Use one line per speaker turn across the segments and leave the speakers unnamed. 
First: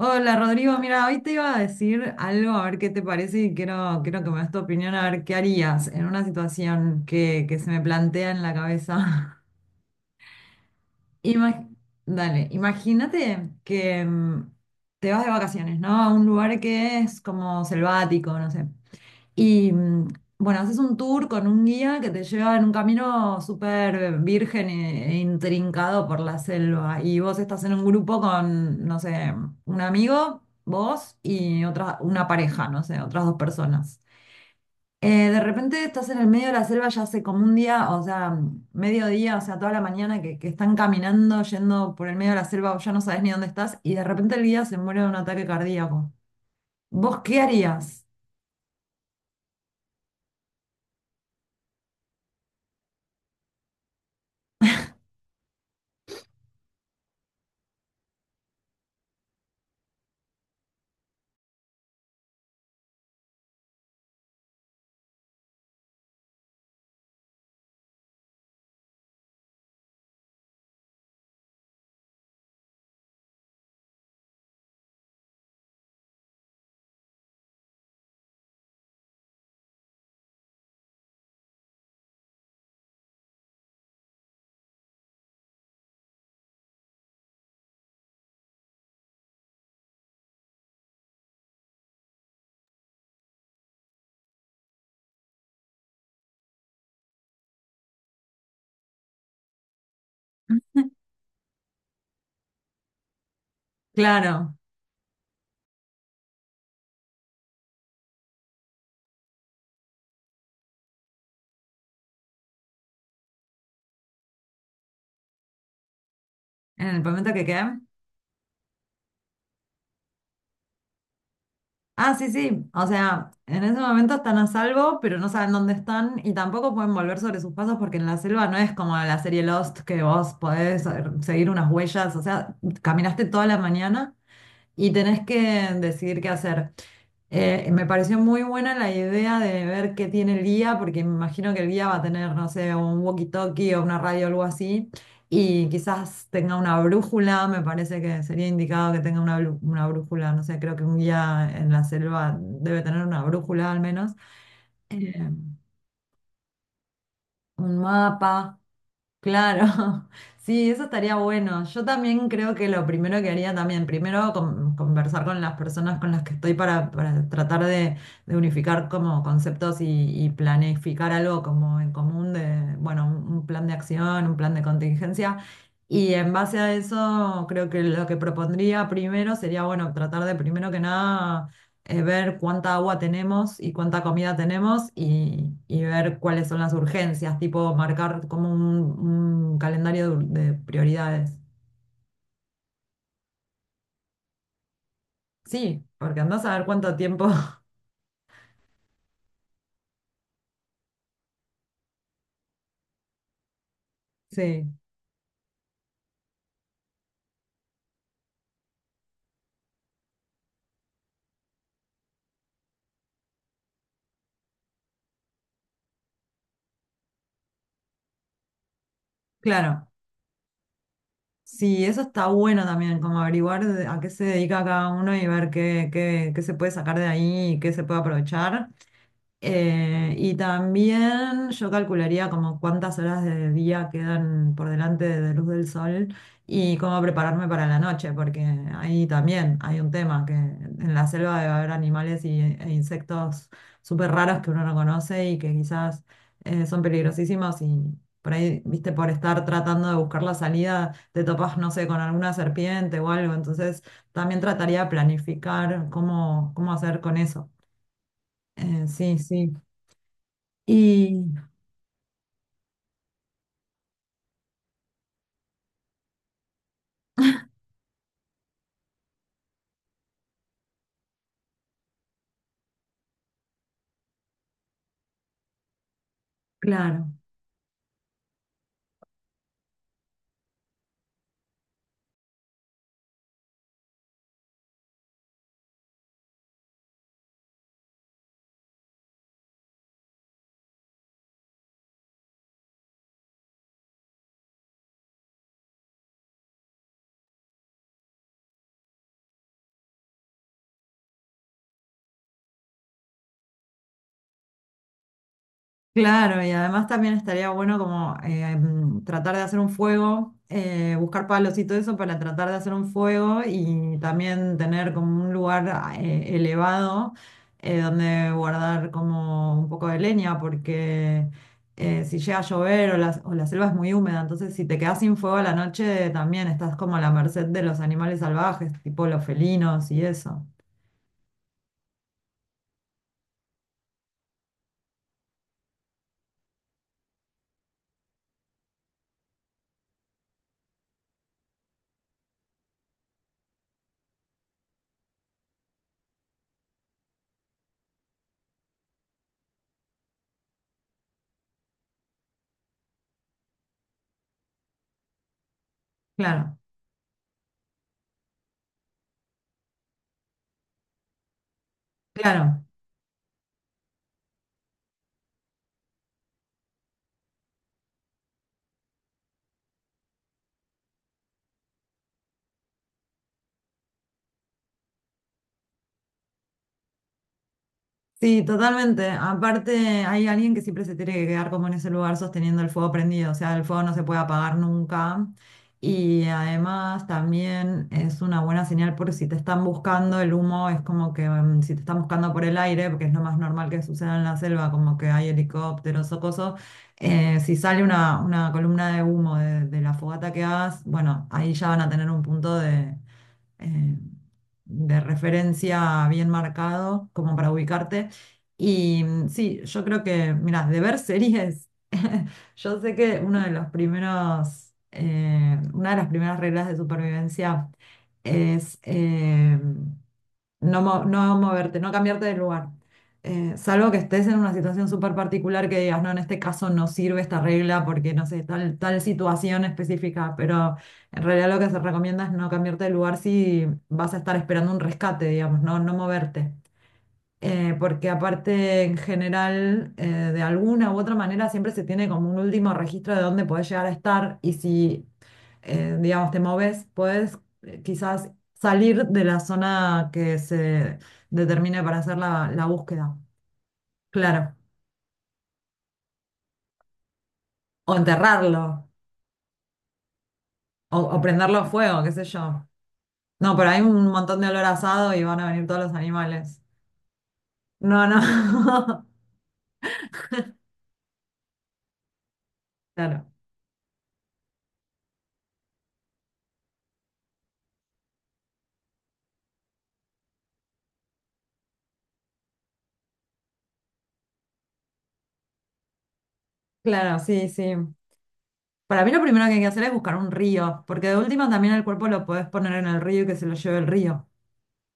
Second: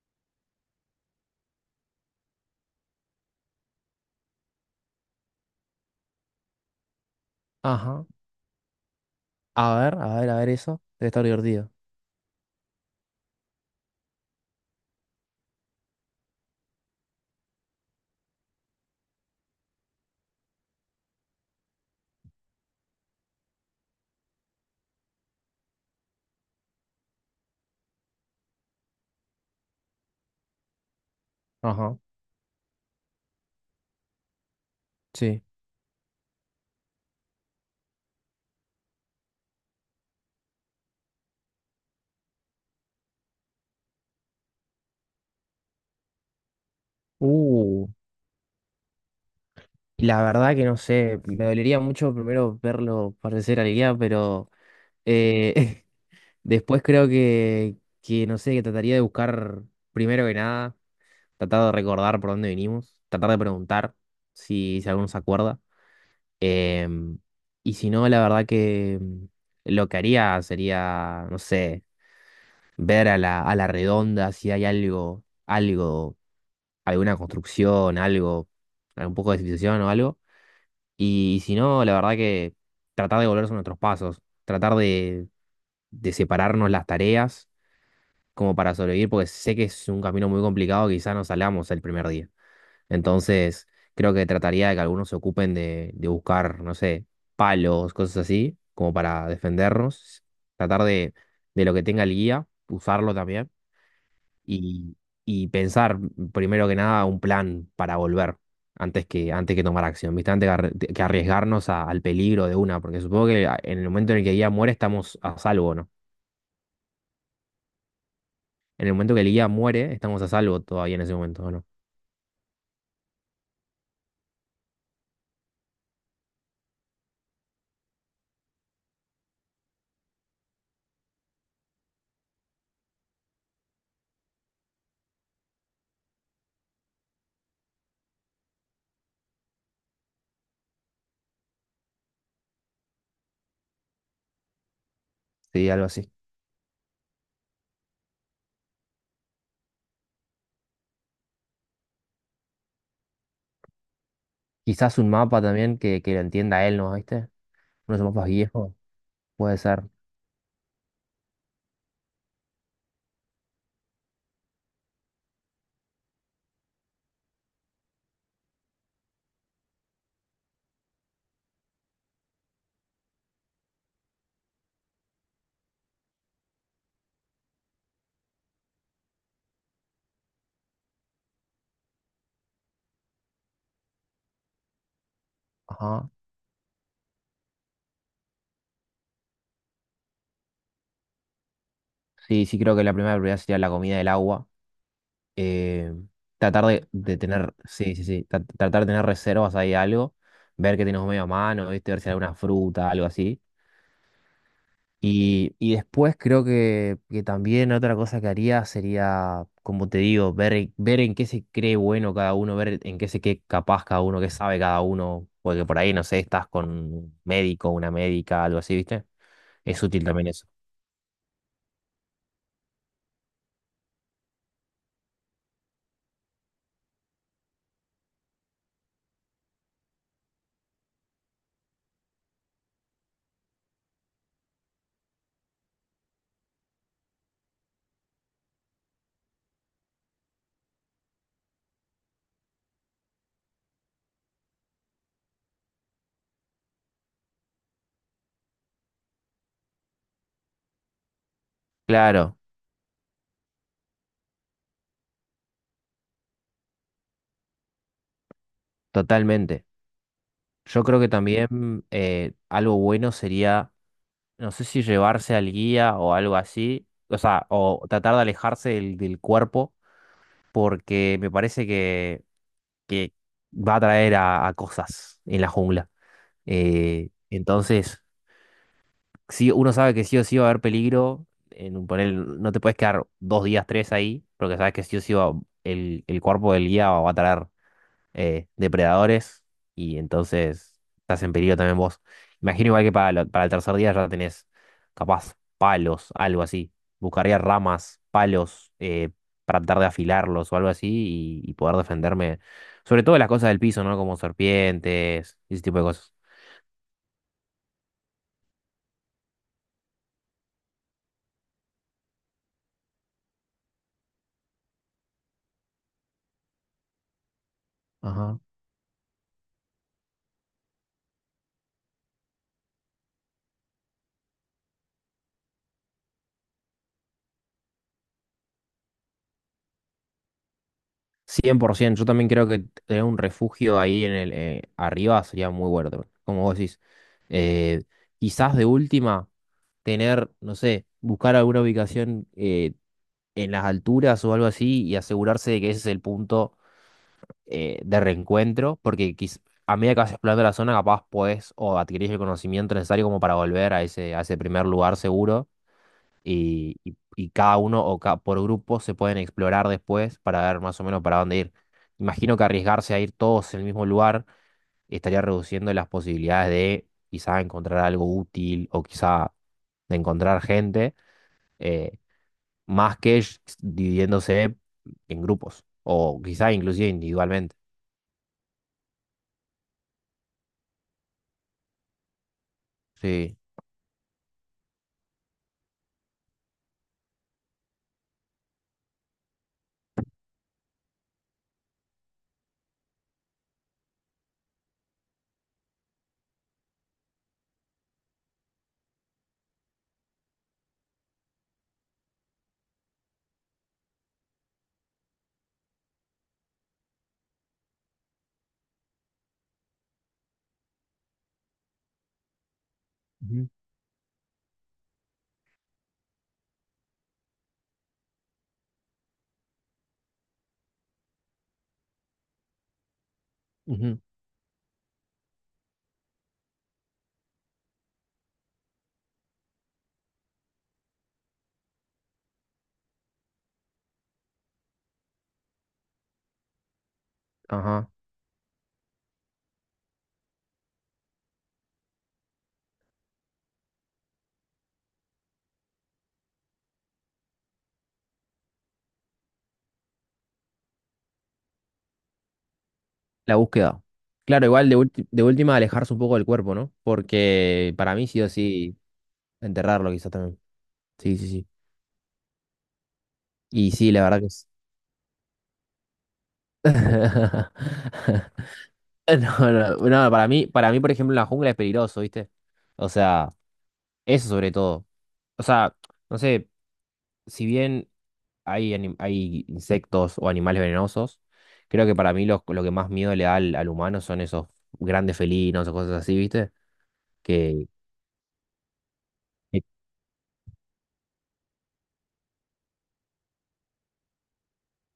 Hola Rodrigo, mira, hoy te iba a decir algo, a ver qué te parece y quiero que me des tu opinión, a ver qué harías en una situación que se me
Ajá.
plantea en la cabeza.
A ver, a ver, a ver eso. Debe estar
Ima-
divertido.
Dale, imagínate que te vas de vacaciones, ¿no? A un lugar que es como selvático, no sé. Y bueno, haces un tour con un guía que te lleva en un camino súper virgen e intrincado por la selva. Y vos estás en un grupo con, no sé, un amigo, vos y otra,
Ajá.
una pareja, no sé, otras dos personas. De
Sí.
repente estás en el medio de la selva ya hace como un día, o sea, mediodía, o sea, toda la mañana que están caminando, yendo por el medio de la selva, vos ya no sabes ni dónde estás, y de repente el guía se muere de un ataque cardíaco. ¿Vos qué
Uh,
harías?
la verdad que no sé. Me dolería mucho primero verlo parecer al guía, pero eh, después creo que, no sé, que trataría de buscar, primero que nada, tratar de recordar por dónde vinimos, tratar de preguntar si alguno se acuerda. Em, y si no, la verdad que lo que haría sería, no sé, ver a la redonda si hay algo, alguna construcción, algo, un poco de civilización o algo. Y, si no, la verdad que tratar de volverse a nuestros pasos, tratar de separarnos las tareas como para sobrevivir, porque sé que es un camino muy complicado, quizá no salgamos el primer día. Entonces, creo que trataría de que algunos se ocupen de buscar, no sé, palos, cosas así, como para defendernos, tratar de lo que tenga el guía, usarlo también
Claro,
y, y pensar primero que nada un plan para volver antes que tomar acción, ¿viste? Antes que arriesgarnos al peligro de una, porque supongo que en el momento en el que el guía muere estamos a salvo, ¿no?
en el momento que quede.
En el momento que el guía muere estamos a salvo todavía en ese momento, ¿no?
Ah, sí, sí. O sea, en ese momento están a salvo, pero no saben dónde están y tampoco pueden volver sobre sus pasos porque en la selva no es como la serie Lost que vos podés seguir unas huellas. O sea, caminaste toda la mañana y tenés que decidir qué hacer. Me pareció muy buena la idea de ver qué tiene el guía, porque me imagino que el guía va a tener, no sé, un walkie-talkie o una radio o algo así, y
Sí, algo así.
quizás tenga una brújula, me parece que sería indicado que tenga una, una brújula, no sé, creo que un guía en la selva debe tener una brújula al menos,
Quizás un
eh,
mapa también que lo entienda él, ¿no? ¿Viste?
un
Unos mapas
mapa.
viejos, puede
Claro,
ser.
sí, eso estaría bueno. Yo también creo que lo primero que haría también, primero conversar con las personas con las que estoy para tratar de unificar como conceptos y planificar algo como en común de, bueno, un plan de acción, un plan de contingencia. Y en base a eso, creo que lo que propondría primero sería, bueno, tratar de primero que nada ver cuánta agua tenemos y cuánta comida tenemos y
Ajá.
ver cuáles son las urgencias, tipo marcar como un calendario de prioridades.
Sí, sí, creo que la primera prioridad sería la comida y el agua.
Sí,
eh,
porque andás a ver
Tratar de,
cuánto
de
tiempo.
tener, sí, sí, sí, tratar de tener reservas ahí algo, ver que tenemos medio a mano, ¿viste? Ver si hay alguna fruta, algo así.
Sí,
Y después creo que también otra cosa que haría sería, como te digo, ver en qué se cree bueno cada uno, ver en qué se cree capaz cada uno, qué sabe cada uno, porque por ahí, no sé, estás con un médico, una médica, algo así, ¿viste? Es
claro.
útil también eso.
Sí, eso está bueno también, como averiguar a qué se dedica cada uno y ver qué, qué, qué se puede sacar de ahí y qué se puede aprovechar. Y también yo calcularía como cuántas horas de día quedan por delante de luz del sol y cómo prepararme para la noche, porque ahí también hay un tema, que en la selva debe haber animales y, e insectos súper raros que uno no conoce y que quizás son peligrosísimos y por ahí, viste, por estar tratando de buscar la salida, te topas, no sé, con alguna
Claro,
serpiente o algo, entonces también trataría de planificar cómo, cómo hacer con eso. Sí, sí.
totalmente. Yo creo que
Y
también algo bueno sería no sé si llevarse al guía o algo así, o sea, o tratar de alejarse del cuerpo, porque me parece que va a traer a cosas en la jungla.
claro,
Entonces, sí, uno sabe que sí o sí va a haber peligro, en un panel no te puedes quedar dos días, tres ahí, porque sabes que sí o sí el cuerpo del guía va a traer depredadores y entonces estás en peligro también vos. Imagino igual que para el tercer día ya tenés capaz palos, algo así. Buscaría ramas, palos, para tratar de afilarlos o algo así y poder defenderme. Sobre todo de las cosas del piso, ¿no? Como serpientes y ese tipo de cosas.
claro, y además también estaría bueno como tratar de hacer un fuego, buscar palos y todo eso para tratar de hacer un fuego y también tener como un lugar ah, elevado donde
Ajá.
guardar como un poco de leña, porque si llega a llover o la selva es muy húmeda, entonces si te quedas sin fuego a la noche también estás como a la merced de los animales salvajes, tipo los felinos y eso.
100%, yo también creo que tener un refugio ahí en el arriba sería muy bueno también, como vos decís. Eh, Quizás de última tener, no sé, buscar alguna ubicación en las alturas o algo así y asegurarse de que ese es el punto de reencuentro, porque a medida que vas explorando la zona capaz podés o adquirís el conocimiento necesario como para volver a ese primer lugar seguro
Claro,
y cada uno por grupo se pueden explorar después para ver más o menos para dónde ir. Imagino que
claro.
arriesgarse a ir todos en el mismo lugar estaría reduciendo las posibilidades de quizá encontrar algo útil o quizá de encontrar gente, eh, más que dividiéndose en grupos o quizá inclusive individualmente.
Sí, totalmente. Aparte, hay alguien que siempre se tiene que quedar como en ese lugar sosteniendo el fuego prendido, o
Sí.
sea, el fuego no se puede apagar nunca. Y además también es una buena señal porque si te están buscando el humo, es como que si te están buscando por el aire, porque es lo más normal que suceda en la selva, como que hay helicópteros o cosas, si sale una columna de humo de la fogata que hagas, bueno, ahí ya van a tener un punto eh, de referencia bien marcado como para ubicarte. Y sí, yo creo que, mira, de ver series, yo sé que uno
Ujú,
de los primeros, una de las primeras reglas de supervivencia es... no, no moverte, no cambiarte de lugar. Salvo que
ujú,
estés en una situación súper particular que digas, no, en este caso no sirve esta regla porque no sé, tal, tal situación específica, pero en realidad lo que se recomienda es no cambiarte de lugar si vas a estar esperando un rescate, digamos, no, no moverte
ajá.
porque aparte en general, de alguna u otra manera, siempre se tiene como un último registro de dónde podés llegar a estar y si, digamos, te moves, podés quizás salir de la zona que se determine para hacer la, la búsqueda.
La búsqueda. Claro,
Claro.
igual de última alejarse un poco del cuerpo, ¿no? Porque
O
para mí sí o
enterrarlo,
sí enterrarlo quizá también. Sí,
o
sí, sí.
prenderlo a fuego, qué sé yo. No, pero
Y
hay
sí, la
un
verdad que
montón
es.
de olor a asado y van a venir todos los animales. No, no.
No, no, no, para mí, por ejemplo, la jungla es peligroso, ¿viste? O
Claro,
sea, eso sobre todo. O sea, no sé, si bien hay insectos o animales venenosos, creo que para mí lo que más miedo le da al humano son esos grandes felinos o cosas así, ¿viste?
claro, sí,
Que,
sí. Para mí lo primero que hay
que-
que hacer es buscar un río, porque de última también el cuerpo lo podés poner en el río y que se lo lleve el río.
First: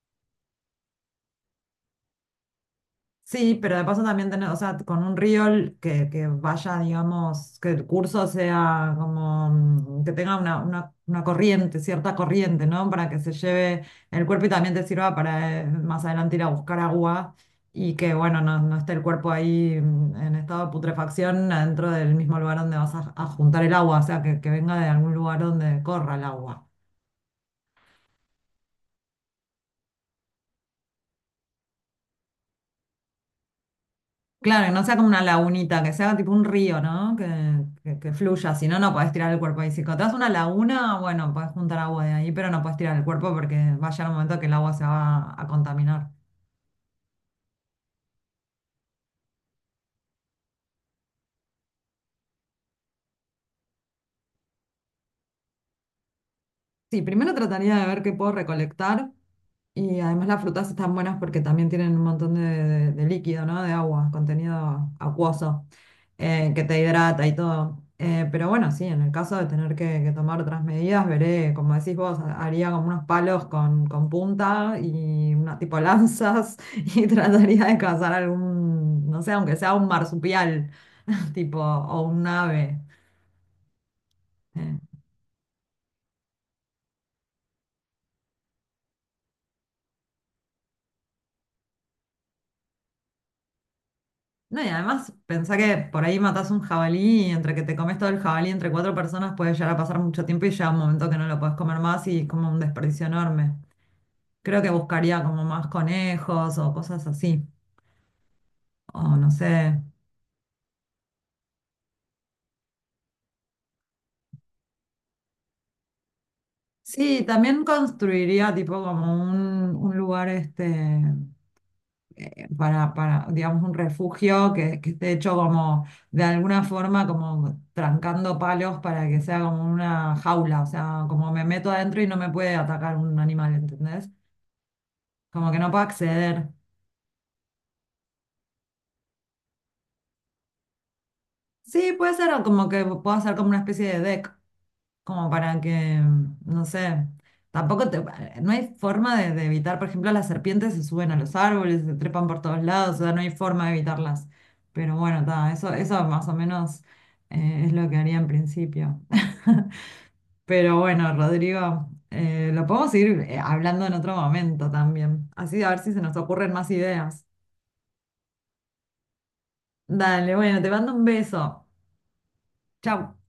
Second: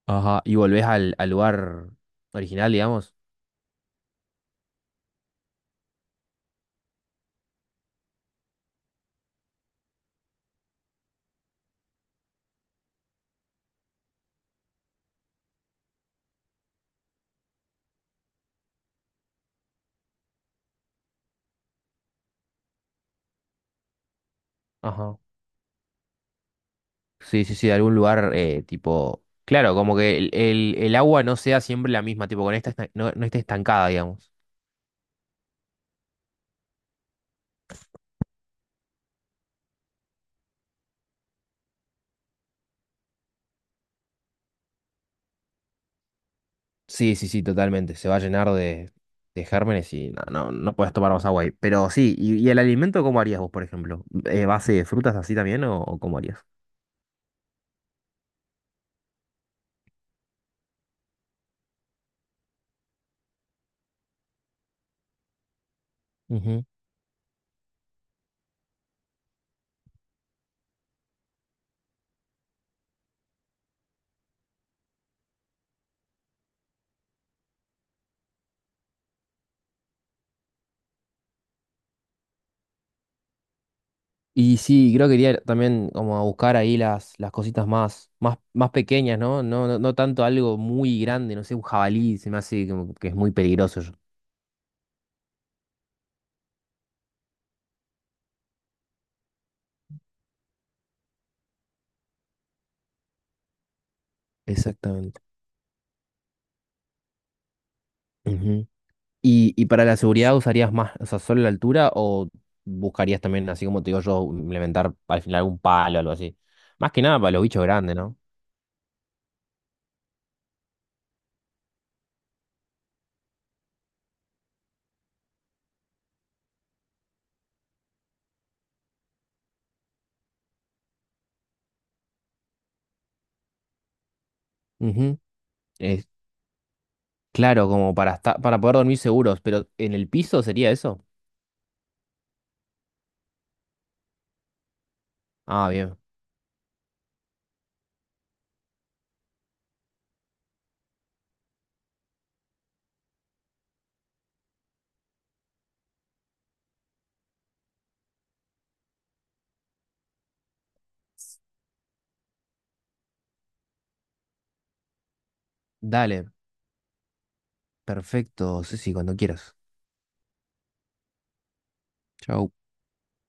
ajá, y volvés al lugar original, digamos.
Sí, pero de paso también tener, o sea, con un río que vaya, digamos, que el curso sea como que tenga una corriente, cierta corriente, ¿no? Para que se lleve el cuerpo y también te sirva para más adelante ir a buscar agua y que, bueno, no, no esté el cuerpo ahí en estado de putrefacción adentro del mismo lugar donde vas a juntar el agua, o sea, que venga de algún
Ajá.
lugar donde corra el agua.
Sí, sí, sí, de algún lugar tipo. Claro, como que el agua no sea siempre la misma, tipo, no, no esté estancada, digamos.
Claro, que no sea como una lagunita, que sea tipo un río, ¿no? Que fluya, si no, no podés tirar el cuerpo ahí. Si te das una laguna, bueno, podés juntar agua de ahí, pero no podés tirar el cuerpo porque va a llegar un momento que el agua se va a contaminar.
Sí, sí, sí, totalmente. Se va a llenar de gérmenes y no, no, no puedes tomar más agua ahí. Pero sí, y el alimento cómo harías vos, por ejemplo? ¿Base de frutas así también o cómo harías?
Sí, primero trataría de ver qué puedo recolectar. Y además las frutas están buenas porque también tienen un montón de, de líquido, ¿no? De agua, contenido acuoso, que
Ujú.
te hidrata y todo. Pero bueno, sí, en el caso de tener que tomar otras medidas, veré, como decís vos, haría como unos palos con punta y una tipo lanzas y trataría de cazar algún, no sé, aunque sea un marsupial, tipo, o un ave.
Y
Eh,
sí, creo que iría también como a buscar ahí las cositas más, más, más pequeñas, ¿no? No, no, no tanto algo muy grande, no sé, un jabalí, se me hace como que es muy peligroso yo.
No, y además pensá que por ahí matás un jabalí y entre que te comes todo el jabalí entre cuatro personas puede llegar a pasar mucho tiempo y llega un momento que no lo puedes comer más y es como un desperdicio enorme. Creo que
Exactamente.
buscaría como más conejos o cosas así. O no
¿Y
sé.
para la seguridad usarías más, o sea, solo la altura o buscarías también, así como te digo yo, implementar al final algún palo o algo así? Más que nada
Sí,
para los bichos
también
grandes, ¿no?
construiría tipo como un lugar este. Para, digamos, un refugio que esté hecho como, de alguna forma, como trancando palos para que sea como una jaula, o sea, como me meto adentro y no me puede atacar un animal, ¿entendés?
Ujú.
Como que no puedo
Es
acceder.
claro, como para estar, para poder dormir seguros, pero ¿en el piso sería eso?
Sí, puede ser o como que puedo hacer como una especie de deck, como para
Ah, bien.
que, no sé, tampoco te, no hay forma de evitar, por ejemplo, las serpientes se suben a los árboles, se trepan por todos lados, o sea, no hay forma de evitarlas. Pero bueno, ta, eso más o menos es lo que haría en principio. Pero bueno, Rodrigo, lo podemos ir hablando en otro momento también. Así a ver si se nos
Dale,
ocurren más ideas.
perfecto, sí, sí, cuando quieras.
Dale, bueno, te mando un beso.
Chau.
Chau.